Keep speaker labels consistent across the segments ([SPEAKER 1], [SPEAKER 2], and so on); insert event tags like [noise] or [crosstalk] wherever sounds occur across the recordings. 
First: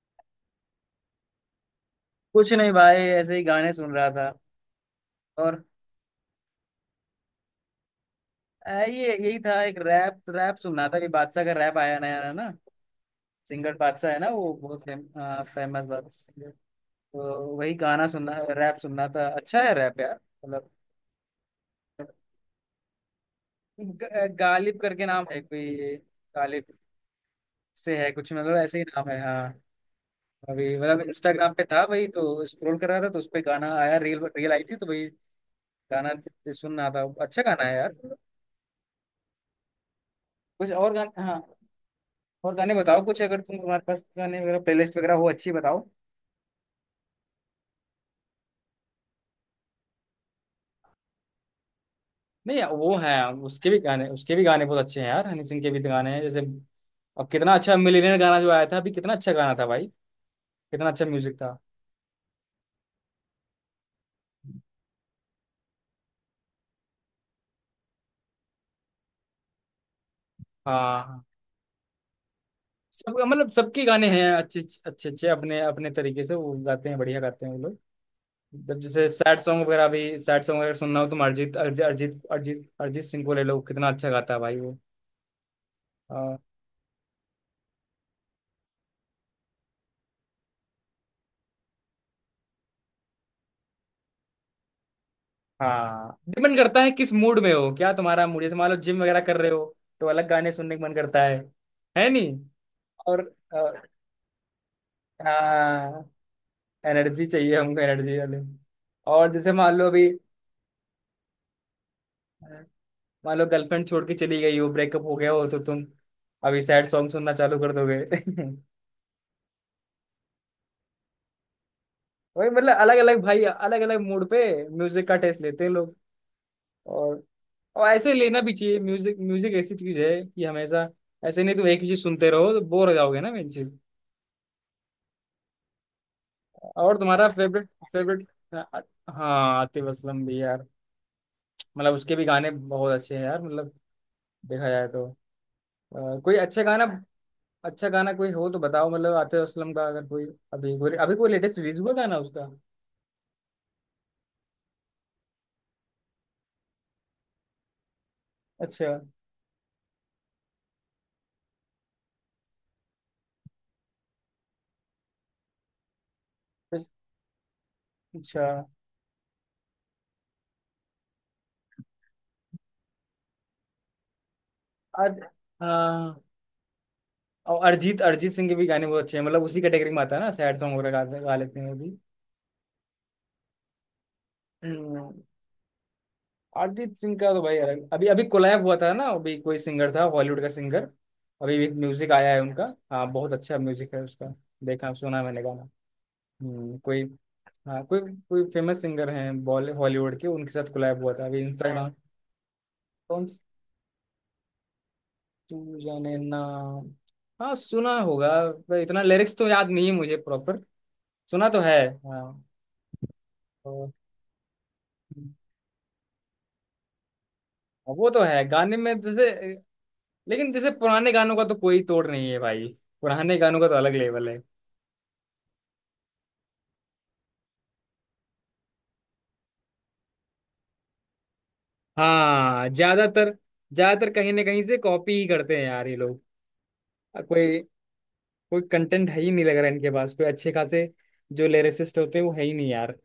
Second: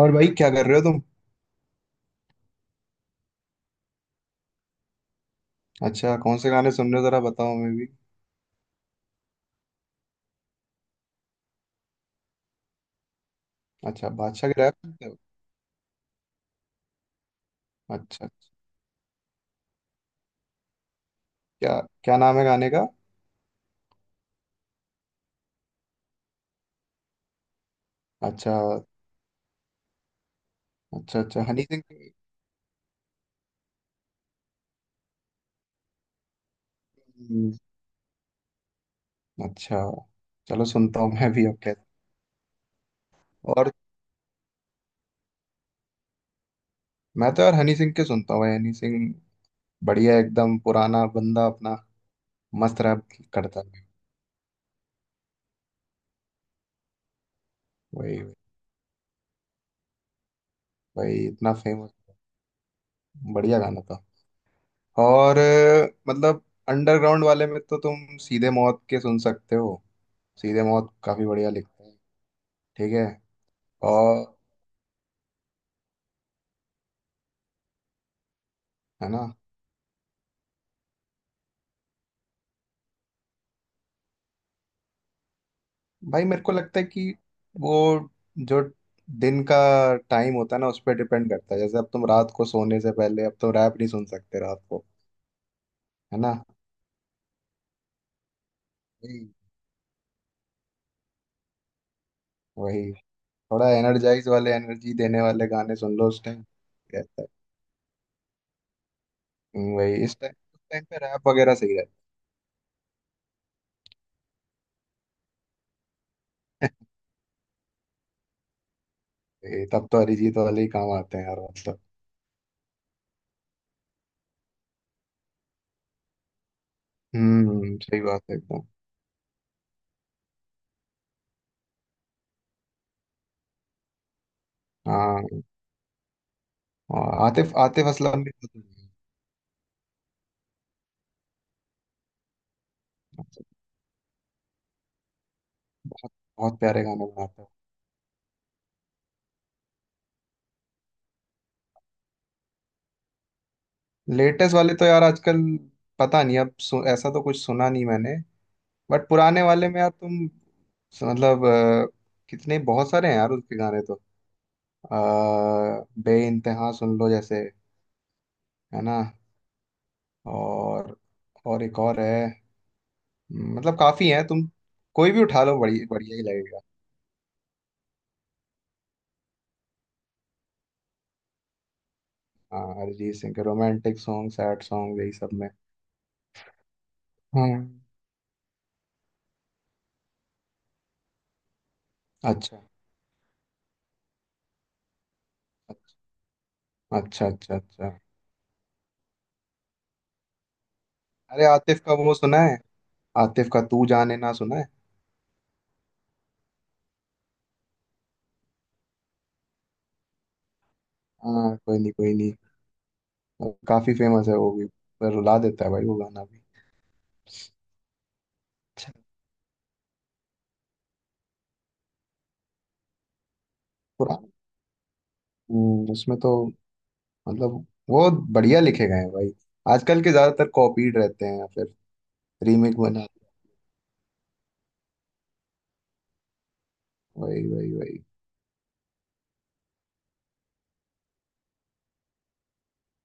[SPEAKER 1] और भाई क्या कर रहे हो तुम?
[SPEAKER 2] कुछ नहीं भाई, ऐसे ही गाने सुन रहा था और
[SPEAKER 1] अच्छा, कौन से गाने सुन रहे हो जरा बताओ, मैं भी।
[SPEAKER 2] ये यही था। एक रैप रैप सुन रहा था कि बादशाह का रैप आया नया है ना। सिंगर
[SPEAKER 1] अच्छा,
[SPEAKER 2] बादशाह है ना,
[SPEAKER 1] बादशाह
[SPEAKER 2] वो
[SPEAKER 1] गिराया
[SPEAKER 2] बहुत
[SPEAKER 1] सुनते हो?
[SPEAKER 2] फेमस बात सिंगर। तो वही गाना
[SPEAKER 1] अच्छा,
[SPEAKER 2] सुनना, रैप सुनना था। अच्छा है रैप यार, मतलब।
[SPEAKER 1] क्या क्या नाम है गाने का?
[SPEAKER 2] गालिब करके नाम है कोई, गालिब से है कुछ
[SPEAKER 1] अच्छा
[SPEAKER 2] मतलब, ऐसे ही नाम है, हाँ। अभी मतलब
[SPEAKER 1] अच्छा अच्छा,
[SPEAKER 2] इंस्टाग्राम
[SPEAKER 1] हनी
[SPEAKER 2] पे
[SPEAKER 1] सिंह
[SPEAKER 2] था भाई,
[SPEAKER 1] के-।
[SPEAKER 2] तो स्क्रॉल कर रहा था तो उस पे गाना आया, रील रील आई थी, तो भाई गाना सुन रहा था। अच्छा
[SPEAKER 1] हम्म।
[SPEAKER 2] गाना है यार।
[SPEAKER 1] अच्छा, चलो
[SPEAKER 2] कुछ और
[SPEAKER 1] सुनता हूँ
[SPEAKER 2] गाना।
[SPEAKER 1] मैं
[SPEAKER 2] हाँ,
[SPEAKER 1] भी अब कहते।
[SPEAKER 2] और गाने बताओ कुछ, अगर
[SPEAKER 1] और
[SPEAKER 2] तुम्हारे पास गाने वगैरह, प्लेलिस्ट वगैरह हो अच्छी, बताओ।
[SPEAKER 1] मैं तो यार हनी सिंह के सुनता हूँ भाई, हनी सिंह। बढ़िया, एकदम पुराना बंदा अपना,
[SPEAKER 2] नहीं,
[SPEAKER 1] मस्त
[SPEAKER 2] वो
[SPEAKER 1] रैप
[SPEAKER 2] है,
[SPEAKER 1] करता है।
[SPEAKER 2] उसके भी गाने बहुत अच्छे हैं यार, हनी सिंह के भी गाने हैं। जैसे अब कितना अच्छा
[SPEAKER 1] वही
[SPEAKER 2] मिलियनेयर
[SPEAKER 1] वही
[SPEAKER 2] गाना जो आया था अभी, कितना अच्छा गाना था भाई, कितना अच्छा
[SPEAKER 1] वही,
[SPEAKER 2] म्यूजिक
[SPEAKER 1] इतना
[SPEAKER 2] था।
[SPEAKER 1] फेमस, बढ़िया गाना था। और मतलब अंडरग्राउंड वाले में तो तुम सीधे मौत के सुन सकते हो। सीधे मौत
[SPEAKER 2] हाँ हाँ।
[SPEAKER 1] काफी बढ़िया लिखते हैं। ठीक है।
[SPEAKER 2] सब मतलब सबके गाने हैं
[SPEAKER 1] और
[SPEAKER 2] अच्छे। अच्छे अच्छे अपने अपने तरीके से वो गाते हैं, बढ़िया गाते हैं वो लोग। जब जैसे
[SPEAKER 1] है ना।
[SPEAKER 2] सैड सॉन्ग वगैरह सुनना हो, तुम अरिजीत अरिजीत अरिजीत अरिजीत अरिजीत सिंह को ले लो, कितना अच्छा गाता है भाई वो।
[SPEAKER 1] भाई
[SPEAKER 2] हाँ।
[SPEAKER 1] मेरे को लगता है कि वो जो दिन का टाइम होता है ना उस पर डिपेंड करता है। जैसे अब तुम रात को सोने से पहले अब तुम रैप नहीं सुन सकते रात को,
[SPEAKER 2] हाँ,
[SPEAKER 1] है ना।
[SPEAKER 2] डिपेंड करता है किस मूड में हो, क्या तुम्हारा मूड। जैसे मान लो जिम वगैरह
[SPEAKER 1] हम्म,
[SPEAKER 2] कर रहे हो तो अलग गाने सुनने का मन करता है। है नहीं।
[SPEAKER 1] वही
[SPEAKER 2] और
[SPEAKER 1] थोड़ा
[SPEAKER 2] और-
[SPEAKER 1] एनर्जाइज वाले, एनर्जी देने वाले गाने सुन
[SPEAKER 2] हाँ,
[SPEAKER 1] लो उस टाइम, रहता
[SPEAKER 2] एनर्जी
[SPEAKER 1] है।
[SPEAKER 2] चाहिए, हमको एनर्जी वाले। और जैसे मान लो
[SPEAKER 1] वही,
[SPEAKER 2] अभी,
[SPEAKER 1] इस टाइम उस टाइम पे रैप वगैरह सही रहता
[SPEAKER 2] मान लो गर्लफ्रेंड छोड़ के चली गई हो, ब्रेकअप हो गया हो, तो तुम अभी
[SPEAKER 1] है।
[SPEAKER 2] सैड सॉन्ग सुनना चालू कर दोगे। [laughs]
[SPEAKER 1] [laughs] वही, तब तो अरिजीत वाले ही काम आते हैं यार मतलब।
[SPEAKER 2] वही मतलब, अलग अलग भाई, अलग अलग मूड पे म्यूजिक का टेस्ट लेते हैं लोग। और
[SPEAKER 1] हम्म,
[SPEAKER 2] और
[SPEAKER 1] सही
[SPEAKER 2] ऐसे
[SPEAKER 1] बात है
[SPEAKER 2] लेना भी
[SPEAKER 1] एकदम।
[SPEAKER 2] चाहिए म्यूजिक। म्यूजिक ऐसी चीज है कि हमेशा ऐसे नहीं, तुम एक ही चीज सुनते रहो तो बोर हो जाओगे ना, मेन चीज।
[SPEAKER 1] हाँ,
[SPEAKER 2] और
[SPEAKER 1] और
[SPEAKER 2] तुम्हारा
[SPEAKER 1] आतिफ
[SPEAKER 2] फेवरेट
[SPEAKER 1] आतिफ असलम
[SPEAKER 2] फेवरेट।
[SPEAKER 1] भी।
[SPEAKER 2] हाँ, आतिफ असलम भी यार, मतलब उसके भी गाने बहुत अच्छे हैं यार,
[SPEAKER 1] बहुत
[SPEAKER 2] मतलब देखा जाए तो।
[SPEAKER 1] बहुत
[SPEAKER 2] कोई
[SPEAKER 1] बहुत
[SPEAKER 2] अच्छा
[SPEAKER 1] प्यारे
[SPEAKER 2] गाना,
[SPEAKER 1] गाने बनाता है।
[SPEAKER 2] अच्छा गाना कोई हो तो बताओ, मतलब आतिफ असलम का, अगर कोई अभी कोई अभी कोई लेटेस्ट रिलीज हुआ गाना उसका,
[SPEAKER 1] लेटेस्ट वाले तो यार आजकल पता नहीं, अब ऐसा तो कुछ सुना नहीं मैंने।
[SPEAKER 2] अच्छा।
[SPEAKER 1] बट पुराने वाले में यार तुम, मतलब कितने बहुत सारे हैं यार उसके गाने तो। बे इंतहा
[SPEAKER 2] बस-
[SPEAKER 1] सुन लो जैसे,
[SPEAKER 2] अच्छा।
[SPEAKER 1] है ना। और और एक और है, मतलब काफी है तुम, कोई भी
[SPEAKER 2] अर,
[SPEAKER 1] उठा लो बड़ी बढ़िया
[SPEAKER 2] हाँ।
[SPEAKER 1] ही लगेगा।
[SPEAKER 2] और अरिजीत अरिजीत सिंह के भी गाने बहुत अच्छे हैं, मतलब उसी कैटेगरी में आता है ना, सैड सॉन्ग वगैरह गा लेते हैं वो भी।
[SPEAKER 1] हाँ, अरिजीत सिंह के रोमांटिक सॉन्ग, सैड सॉन्ग
[SPEAKER 2] हम्म।
[SPEAKER 1] यही सब में।
[SPEAKER 2] अरिजीत सिंह का तो भाई
[SPEAKER 1] हम्म।
[SPEAKER 2] अलग, अभी अभी कोलैब हुआ था ना, अभी कोई सिंगर था हॉलीवुड का सिंगर। अभी एक म्यूजिक आया है
[SPEAKER 1] अच्छा
[SPEAKER 2] उनका। हाँ, बहुत अच्छा म्यूजिक है उसका। देखा, सुना है मैंने गाना।
[SPEAKER 1] अच्छा
[SPEAKER 2] कोई,
[SPEAKER 1] अच्छा। अच्छा
[SPEAKER 2] हाँ,
[SPEAKER 1] अच्छा।
[SPEAKER 2] कोई, कोई फेमस सिंगर हैं बॉल हॉलीवुड के, उनके साथ कोलैब हुआ था अभी
[SPEAKER 1] अरे, आतिफ
[SPEAKER 2] इंस्टाग्राम।
[SPEAKER 1] का वो सुना है?
[SPEAKER 2] कौन स-
[SPEAKER 1] आतिफ का तू जाने ना सुना है।
[SPEAKER 2] तू जाने ना। हाँ, सुना होगा, पर इतना लिरिक्स तो याद नहीं है मुझे प्रॉपर। सुना
[SPEAKER 1] हाँ,
[SPEAKER 2] तो है,
[SPEAKER 1] कोई नहीं कोई नहीं।
[SPEAKER 2] हाँ।
[SPEAKER 1] और
[SPEAKER 2] तो,
[SPEAKER 1] काफी फेमस है वो भी। पर रुला देता है भाई वो गाना भी।
[SPEAKER 2] हाँ, वो तो है गाने
[SPEAKER 1] अच्छा।
[SPEAKER 2] में जैसे। लेकिन जैसे पुराने गानों का तो कोई तोड़ नहीं है भाई, पुराने गानों का तो अलग लेवल
[SPEAKER 1] पुराना।
[SPEAKER 2] है।
[SPEAKER 1] उसमें तो मतलब वो बढ़िया लिखे गए हैं भाई। आजकल के ज्यादातर कॉपीड रहते हैं या फिर
[SPEAKER 2] हाँ,
[SPEAKER 1] रीमेक बना।
[SPEAKER 2] ज्यादातर, ज्यादातर कहीं ना कहीं से कॉपी ही करते हैं यार ये लोग।
[SPEAKER 1] वही
[SPEAKER 2] कोई
[SPEAKER 1] वही वही
[SPEAKER 2] कोई कंटेंट है ही नहीं लग रहा है इनके पास, कोई अच्छे खासे जो लिरिसिस्ट होते हैं वो है ही नहीं यार।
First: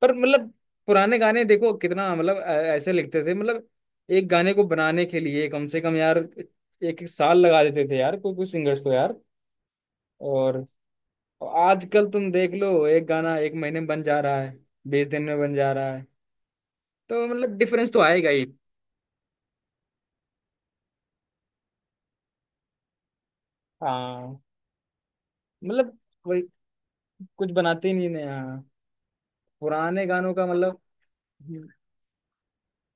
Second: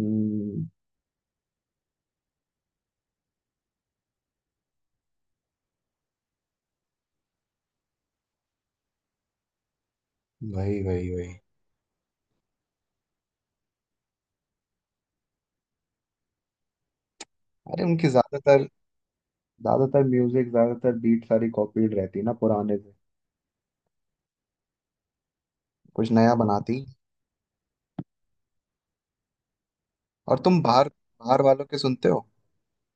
[SPEAKER 2] पर मतलब
[SPEAKER 1] हम्म,
[SPEAKER 2] पुराने गाने देखो कितना मतलब, ऐसे लिखते थे मतलब, एक गाने को बनाने के लिए कम से कम यार एक 1 साल लगा देते थे यार, कोई कोई सिंगर्स तो यार। और
[SPEAKER 1] वही।
[SPEAKER 2] आजकल तुम देख लो, एक गाना 1 महीने में बन जा रहा है, 20 दिन में बन जा रहा है, तो मतलब
[SPEAKER 1] अरे
[SPEAKER 2] डिफरेंस तो
[SPEAKER 1] उनके
[SPEAKER 2] आएगा ही।
[SPEAKER 1] ज्यादातर, ज्यादातर म्यूजिक, ज्यादातर बीट सारी कॉपीड रहती है ना पुराने से।
[SPEAKER 2] हाँ, मतलब
[SPEAKER 1] कुछ नया बनाती।
[SPEAKER 2] कुछ बनाते ही नहीं नया, पुराने गानों
[SPEAKER 1] और
[SPEAKER 2] का
[SPEAKER 1] तुम
[SPEAKER 2] मतलब।
[SPEAKER 1] बाहर, बाहर वालों
[SPEAKER 2] हम्म।
[SPEAKER 1] के सुनते हो?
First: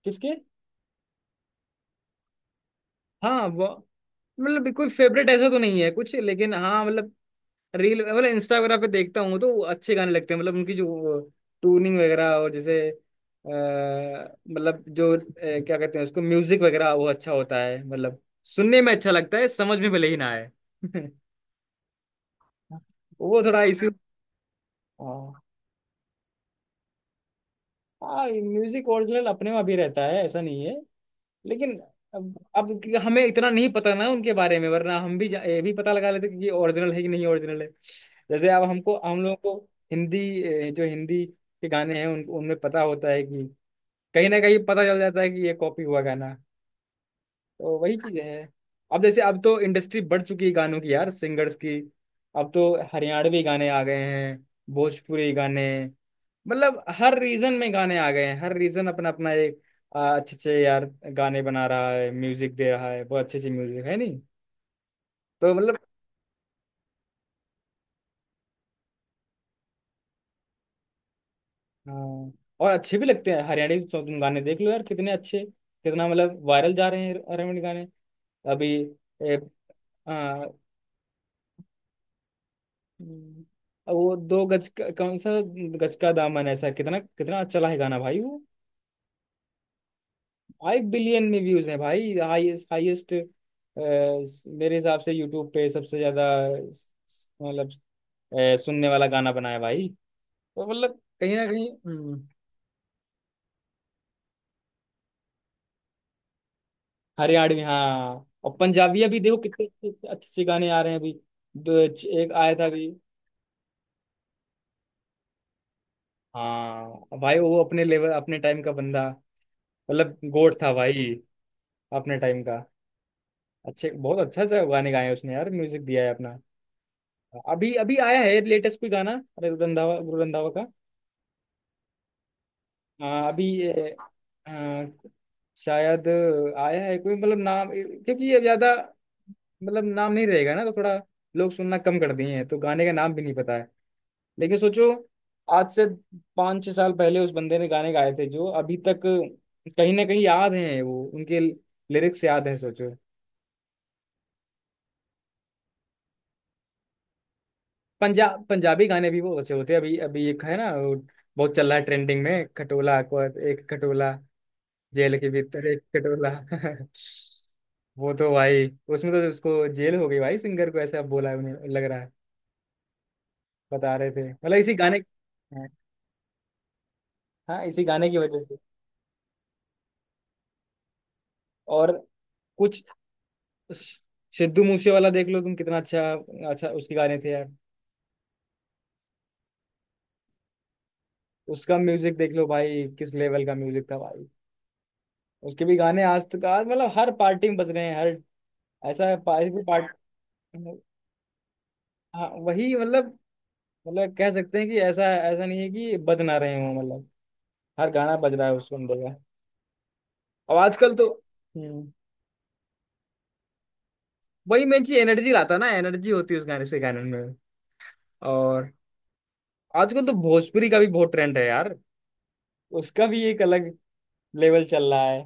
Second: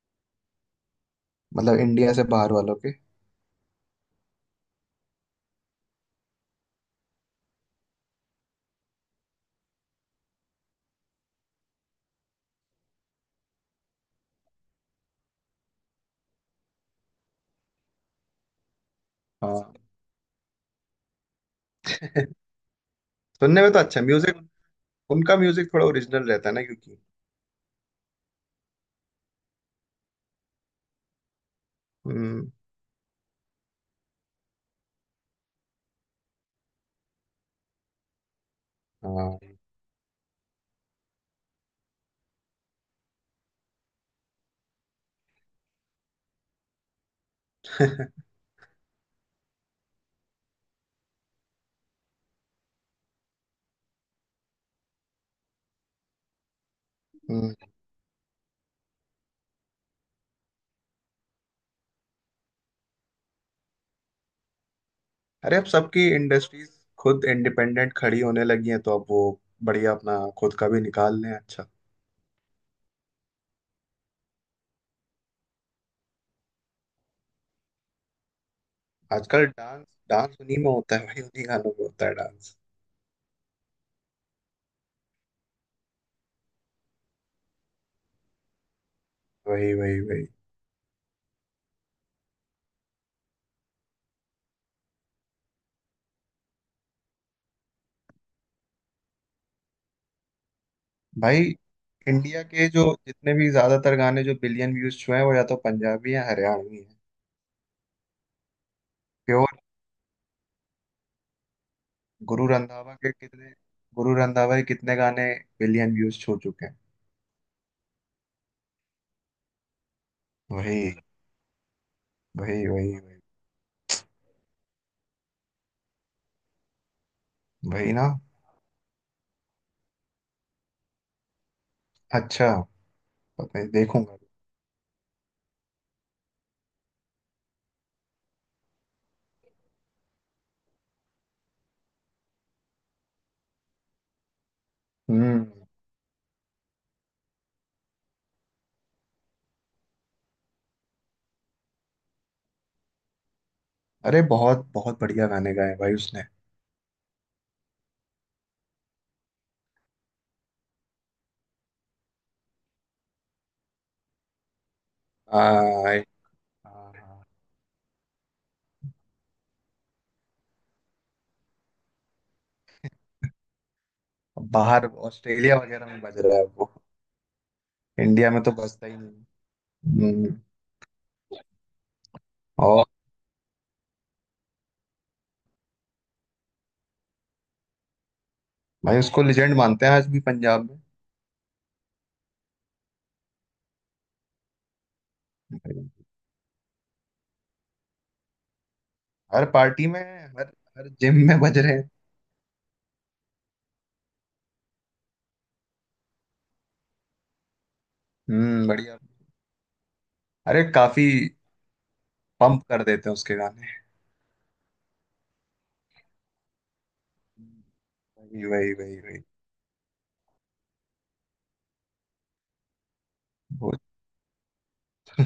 [SPEAKER 2] किसके?
[SPEAKER 1] मतलब इंडिया से बाहर वालों के।
[SPEAKER 2] हाँ वो, मतलब कोई फेवरेट ऐसा तो नहीं है कुछ, लेकिन हाँ, मतलब रील मतलब इंस्टा वगैरह पे देखता हूँ तो अच्छे गाने लगते हैं, मतलब उनकी जो ट्यूनिंग वगैरह, और जैसे मतलब जो क्या कहते हैं उसको, म्यूजिक वगैरह वो अच्छा होता है, मतलब सुनने में अच्छा लगता है,
[SPEAKER 1] हाँ।
[SPEAKER 2] समझ में भले ही ना आए। [laughs]
[SPEAKER 1] [laughs]
[SPEAKER 2] वो
[SPEAKER 1] सुनने
[SPEAKER 2] थोड़ा
[SPEAKER 1] में तो
[SPEAKER 2] इश्यू।
[SPEAKER 1] अच्छा म्यूजिक।
[SPEAKER 2] हाँ,
[SPEAKER 1] उनका म्यूजिक थोड़ा ओरिजिनल रहता है ना, क्योंकि।
[SPEAKER 2] म्यूजिक ओरिजिनल अपने में भी रहता है, ऐसा नहीं है लेकिन। अब
[SPEAKER 1] हम्म।
[SPEAKER 2] अब क्योंकि हमें इतना नहीं पता ना उनके बारे में, वरना हम भी ये भी पता लगा लेते कि ये ओरिजिनल है कि नहीं, ओरिजिनल है। जैसे अब हमको, हम लोगों
[SPEAKER 1] हाँ।
[SPEAKER 2] को हिंदी, जो हिंदी के गाने हैं उन उनमें पता होता है कि कहीं ना कहीं पता चल जाता है कि ये कॉपी हुआ गाना, तो वही चीजें
[SPEAKER 1] [laughs]
[SPEAKER 2] हैं। अब जैसे, अब तो इंडस्ट्री बढ़ चुकी है गानों की यार, सिंगर्स की। अब तो हरियाणवी गाने आ गए हैं, भोजपुरी गाने, मतलब हर रीजन
[SPEAKER 1] हम्म।
[SPEAKER 2] में गाने आ गए हैं, हर रीजन अपना अपना एक अच्छे अच्छे यार गाने बना रहा है, म्यूजिक दे रहा है, बहुत अच्छे अच्छे म्यूजिक है नहीं, तो
[SPEAKER 1] अरे अब
[SPEAKER 2] मतलब।
[SPEAKER 1] सबकी इंडस्ट्रीज खुद इंडिपेंडेंट खड़ी होने लगी हैं तो अब वो बढ़िया अपना खुद का भी निकाल लें। अच्छा।
[SPEAKER 2] हाँ, और अच्छे भी लगते हैं हरियाणवी सॉन्ग, तुम गाने देख लो यार कितने अच्छे, कितना मतलब वायरल जा रहे हैं हरियाणवी गाने अभी।
[SPEAKER 1] आजकल डांस, डांस उन्हीं में होता है भाई, उन्हीं गानों में होता है डांस।
[SPEAKER 2] हम्म। अब वो 2 गज का, कौन सा गज का दामन, ऐसा कितना कितना अच्छा है गाना भाई वो।
[SPEAKER 1] वही वही वही।
[SPEAKER 2] 5 बिलियन में व्यूज है भाई। हाईएस्ट हाईएस्ट, मेरे हिसाब से यूट्यूब पे सबसे ज्यादा मतलब सुनने वाला गाना बनाया भाई, तो मतलब कहीं
[SPEAKER 1] भाई
[SPEAKER 2] ना कहीं,
[SPEAKER 1] इंडिया के जो जितने भी ज्यादातर गाने जो बिलियन व्यूज छुए हैं वो या तो पंजाबी हैं, हरियाणवी हैं।
[SPEAKER 2] हरियाणवी हाँ। और पंजाबी अभी देखो
[SPEAKER 1] प्योर।
[SPEAKER 2] कितने अच्छे अच्छे गाने आ रहे हैं अभी। एक
[SPEAKER 1] गुरु
[SPEAKER 2] आया था अभी।
[SPEAKER 1] रंधावा के कितने, गुरु रंधावा के कितने गाने बिलियन व्यूज छू चुके हैं।
[SPEAKER 2] हाँ भाई, वो अपने लेवल, अपने टाइम का बंदा, मतलब गोट था
[SPEAKER 1] वही
[SPEAKER 2] भाई अपने टाइम का।
[SPEAKER 1] वही वही वही
[SPEAKER 2] अच्छे बहुत अच्छा सा गाने गाए हैं उसने यार, म्यूजिक दिया है अपना। अभी
[SPEAKER 1] वही
[SPEAKER 2] अभी
[SPEAKER 1] ना।
[SPEAKER 2] आया है लेटेस्ट कोई गाना। अरे रंधावा, गुरु रंधावा का।
[SPEAKER 1] अच्छा,
[SPEAKER 2] अभी
[SPEAKER 1] पता नहीं,
[SPEAKER 2] ये,
[SPEAKER 1] देखूंगा।
[SPEAKER 2] आ, शायद आया है कोई, मतलब नाम, क्योंकि ये ज्यादा मतलब नाम नहीं रहेगा ना तो थोड़ा लोग सुनना कम कर दिए हैं, तो गाने का नाम भी नहीं पता है। लेकिन सोचो,
[SPEAKER 1] हम्म।
[SPEAKER 2] आज से 5-6 साल पहले उस बंदे ने गाने गाए थे जो अभी तक कहीं ना कहीं याद हैं वो, उनके लिरिक्स याद हैं, सोचो।
[SPEAKER 1] अरे बहुत बहुत बढ़िया गाने गाए भाई उसने।
[SPEAKER 2] पंजाबी गाने भी बहुत अच्छे होते हैं। अभी अभी एक है ना वो, बहुत चल रहा है ट्रेंडिंग में, खटोला अकबर, एक खटोला जेल के भीतर एक खटोला।
[SPEAKER 1] हाँ, हाँ।
[SPEAKER 2] [laughs] वो तो भाई, उसमें तो उसको जेल हो गई भाई सिंगर को, ऐसा बोला है, उन्हें लग रहा है, बता रहे थे, मतलब इसी
[SPEAKER 1] बाहर
[SPEAKER 2] गाने।
[SPEAKER 1] ऑस्ट्रेलिया
[SPEAKER 2] हाँ,
[SPEAKER 1] वगैरह में बज रहा है वो।
[SPEAKER 2] हाँ, इसी गाने की
[SPEAKER 1] इंडिया
[SPEAKER 2] वजह
[SPEAKER 1] में तो
[SPEAKER 2] से।
[SPEAKER 1] बजता ही नहीं। हम्म,
[SPEAKER 2] और कुछ
[SPEAKER 1] और।
[SPEAKER 2] स- सिद्धू मूसे वाला देख लो तुम, कितना अच्छा, अच्छा उसके गाने थे यार।
[SPEAKER 1] भाई उसको लेजेंड मानते हैं आज भी पंजाब
[SPEAKER 2] उसका म्यूजिक देख लो भाई, किस लेवल का म्यूजिक था भाई। उसके भी
[SPEAKER 1] में।
[SPEAKER 2] गाने आज तक, आज मतलब हर पार्टी में बज रहे हैं, हर ऐसा
[SPEAKER 1] हर
[SPEAKER 2] पार्टी,
[SPEAKER 1] पार्टी में,
[SPEAKER 2] मतलब,
[SPEAKER 1] हर, हर जिम में बज रहे हैं।
[SPEAKER 2] हाँ वही मतलब, मतलब कह सकते हैं कि ऐसा, ऐसा नहीं है कि बज ना रहे हों, मतलब हर गाना बज रहा है,
[SPEAKER 1] हम्म,
[SPEAKER 2] उसको सुन
[SPEAKER 1] बढ़िया।
[SPEAKER 2] रहे हैं। और
[SPEAKER 1] अरे
[SPEAKER 2] आजकल
[SPEAKER 1] काफी
[SPEAKER 2] तो, हम्म,
[SPEAKER 1] पंप कर देते हैं उसके गाने।
[SPEAKER 2] वही मेन चीज, एनर्जी लाता है ना, एनर्जी होती है उस गाने से, गाने में।
[SPEAKER 1] वही
[SPEAKER 2] और
[SPEAKER 1] वही वही वही
[SPEAKER 2] आजकल तो भोजपुरी का भी बहुत ट्रेंड है यार, उसका भी एक अलग
[SPEAKER 1] वो
[SPEAKER 2] लेवल चल रहा है,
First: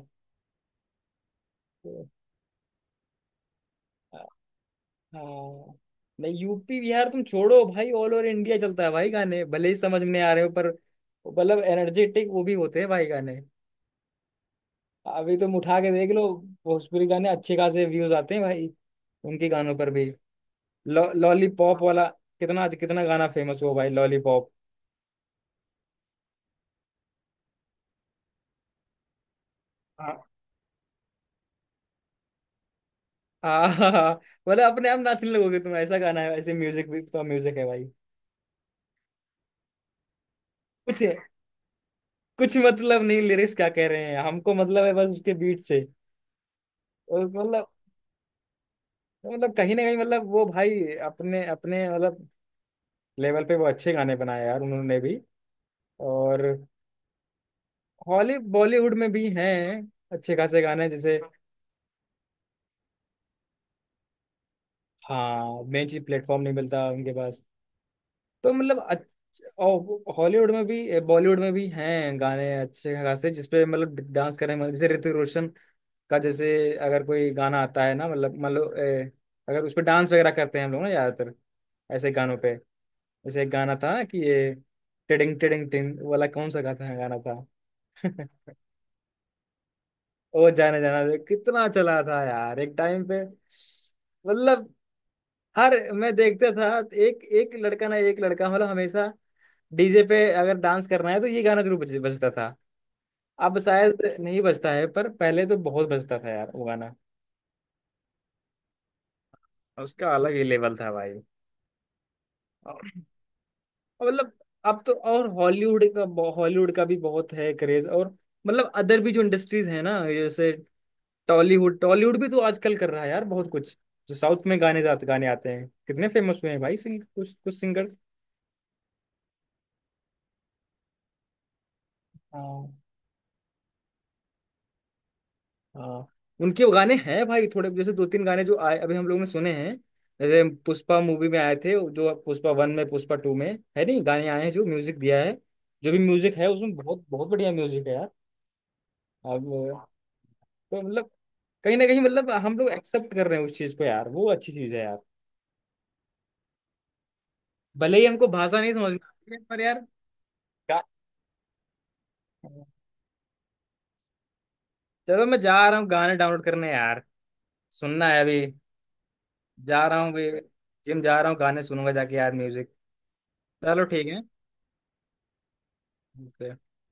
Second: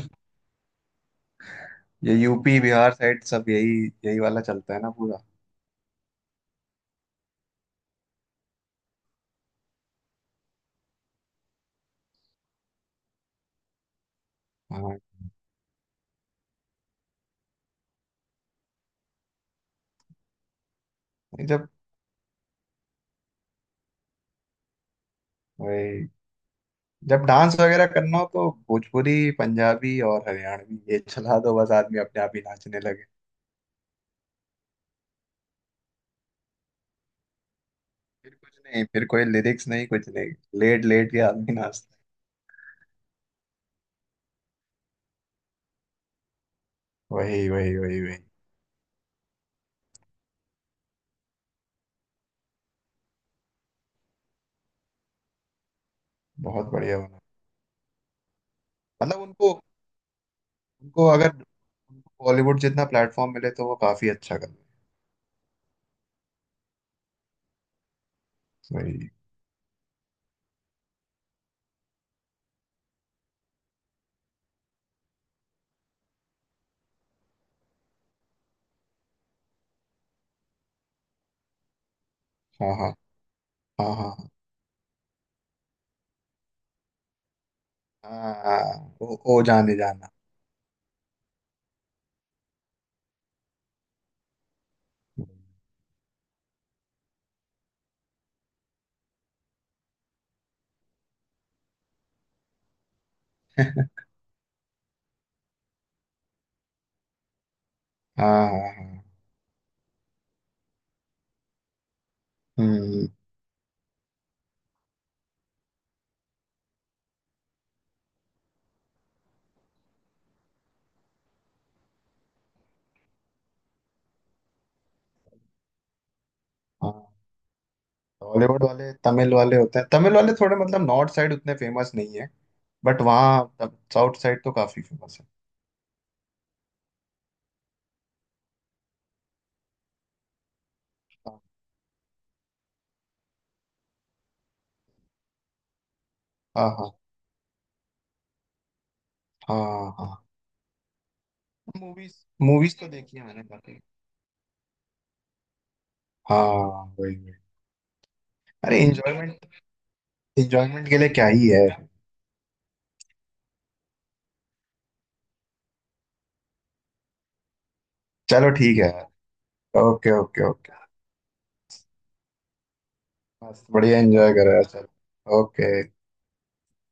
[SPEAKER 2] तो।
[SPEAKER 1] ये यूपी बिहार साइड सब यही, यही वाला चलता है ना पूरा।
[SPEAKER 2] हाँ नहीं, यूपी बिहार तुम छोड़ो भाई, ऑल ओवर इंडिया चलता है भाई, गाने भले ही समझ में आ रहे हो पर, मतलब एनर्जेटिक वो भी होते हैं भाई गाने।
[SPEAKER 1] हाँ।
[SPEAKER 2] अभी तुम उठा के देख लो, भोजपुरी गाने अच्छे खासे व्यूज आते हैं भाई उनके गानों पर भी। लॉ
[SPEAKER 1] जब,
[SPEAKER 2] लॉलीपॉप वाला कितना, कितना गाना फेमस हुआ भाई लॉलीपॉप।
[SPEAKER 1] वही, जब डांस वगैरह करना हो तो भोजपुरी, पंजाबी और
[SPEAKER 2] हाँ।
[SPEAKER 1] हरियाणवी ये चला दो बस, आदमी अपने आप ही नाचने लगे।
[SPEAKER 2] [laughs] आहा, मतलब अपने आप नाचने लगोगे तुम, ऐसा गाना है, ऐसे म्यूजिक भी तो म्यूजिक है भाई।
[SPEAKER 1] फिर कुछ नहीं, फिर कोई लिरिक्स नहीं कुछ नहीं, लेट
[SPEAKER 2] कुछ
[SPEAKER 1] लेट के आदमी नाचता
[SPEAKER 2] कुछ मतलब नहीं लिरिक्स क्या कह रहे हैं, हमको मतलब है बस उसके बीट से।
[SPEAKER 1] है।
[SPEAKER 2] और
[SPEAKER 1] वही
[SPEAKER 2] मतलब,
[SPEAKER 1] वही वही वही
[SPEAKER 2] मतलब कहीं ना कहीं मतलब वो भाई, अपने अपने मतलब लेवल पे वो अच्छे गाने बनाए यार उन्होंने भी। और
[SPEAKER 1] बहुत बढ़िया बना।
[SPEAKER 2] हॉली बॉलीवुड में
[SPEAKER 1] मतलब
[SPEAKER 2] भी
[SPEAKER 1] उनको,
[SPEAKER 2] हैं अच्छे खासे गाने
[SPEAKER 1] उनको,
[SPEAKER 2] जैसे।
[SPEAKER 1] अगर उनको बॉलीवुड जितना प्लेटफॉर्म मिले तो वो काफी अच्छा कर रहे
[SPEAKER 2] हाँ, मेन चीज प्लेटफॉर्म नहीं मिलता उनके पास। तो मतलब
[SPEAKER 1] हैं। वही।
[SPEAKER 2] और हॉलीवुड में भी, बॉलीवुड में भी हैं गाने अच्छे खासे जिसपे मतलब डांस करें, मतलब जैसे ऋतिक रोशन का, जैसे अगर कोई गाना आता है ना, मतलब, मतलब अगर उस पर डांस वगैरह करते हैं हम लोग ना, ज्यादातर ऐसे गानों पे,
[SPEAKER 1] हाँ हाँ।
[SPEAKER 2] जैसे एक गाना
[SPEAKER 1] हाँ
[SPEAKER 2] था कि
[SPEAKER 1] हाँ।
[SPEAKER 2] ये टिडिंग टिडिंग टिंग वाला, कौन सा गाता है गाना था।
[SPEAKER 1] हाँ हाँ,
[SPEAKER 2] [laughs]
[SPEAKER 1] हाँ, ओ, ओ जाने जाना।
[SPEAKER 2] ओ जाने जाना कितना चला था यार एक टाइम पे, मतलब
[SPEAKER 1] [laughs]
[SPEAKER 2] हर, मैं देखता था, एक एक लड़का ना, एक लड़का मतलब हमेशा डीजे पे, अगर डांस करना है तो ये गाना जरूर बजता था। अब शायद नहीं बजता है पर पहले तो बहुत बजता था यार वो गाना,
[SPEAKER 1] हाँ हाँ हाँ।
[SPEAKER 2] उसका अलग ही लेवल था भाई। और-
[SPEAKER 1] हम्म।
[SPEAKER 2] मतलब अब तो, और हॉलीवुड का, हॉलीवुड का भी बहुत है क्रेज, और मतलब अदर भी जो इंडस्ट्रीज है ना, जैसे टॉलीवुड, टॉलीवुड भी तो आजकल कर रहा है यार बहुत कुछ। जो साउथ में गाने जाते, गाने आते हैं, कितने फेमस हुए हैं भाई, कुछ कुछ सिंगर्स।
[SPEAKER 1] बॉलीवुड वाले तमिल वाले होते हैं, तमिल वाले थोड़े मतलब नॉर्थ साइड उतने फेमस नहीं है।
[SPEAKER 2] हाँ
[SPEAKER 1] बट वहाँ साउथ साइड तो काफी फेमस है।
[SPEAKER 2] हाँ। उनके गाने हैं भाई थोड़े, जैसे दो तीन गाने जो आए अभी हम लोग ने सुने हैं, जैसे पुष्पा मूवी में आए थे, जो पुष्पा 1 में, पुष्पा 2 में है नहीं, गाने आए हैं जो म्यूजिक दिया है, जो भी म्यूजिक है
[SPEAKER 1] हाँ
[SPEAKER 2] उसमें
[SPEAKER 1] हाँ।
[SPEAKER 2] बहुत बहुत बढ़िया म्यूजिक है यार। अब
[SPEAKER 1] हाँ हाँ।
[SPEAKER 2] तो मतलब कहीं ना कहीं
[SPEAKER 1] मूवीज,
[SPEAKER 2] मतलब हम लोग
[SPEAKER 1] मूवीज तो
[SPEAKER 2] एक्सेप्ट
[SPEAKER 1] देखी है
[SPEAKER 2] कर रहे
[SPEAKER 1] मैंने
[SPEAKER 2] हैं उस चीज
[SPEAKER 1] काफी।
[SPEAKER 2] को यार, वो अच्छी चीज है यार,
[SPEAKER 1] हाँ, वही वही।
[SPEAKER 2] भले ही हमको भाषा नहीं
[SPEAKER 1] अरे
[SPEAKER 2] समझ में आती है
[SPEAKER 1] इंजॉयमेंट,
[SPEAKER 2] पर यार। गा-
[SPEAKER 1] इंजॉयमेंट के लिए क्या ही है।
[SPEAKER 2] चलो मैं जा रहा हूँ गाने डाउनलोड करने यार, सुनना है अभी।
[SPEAKER 1] चलो ठीक है।
[SPEAKER 2] जा रहा हूँ
[SPEAKER 1] ओके
[SPEAKER 2] अभी,
[SPEAKER 1] ओके ओके।
[SPEAKER 2] जिम जा रहा हूँ, गाने सुनूंगा जाके यार म्यूजिक।
[SPEAKER 1] बस
[SPEAKER 2] चलो
[SPEAKER 1] बढ़िया
[SPEAKER 2] ठीक है।
[SPEAKER 1] एंजॉय कर रहा है, चलो ओके।
[SPEAKER 2] Okay.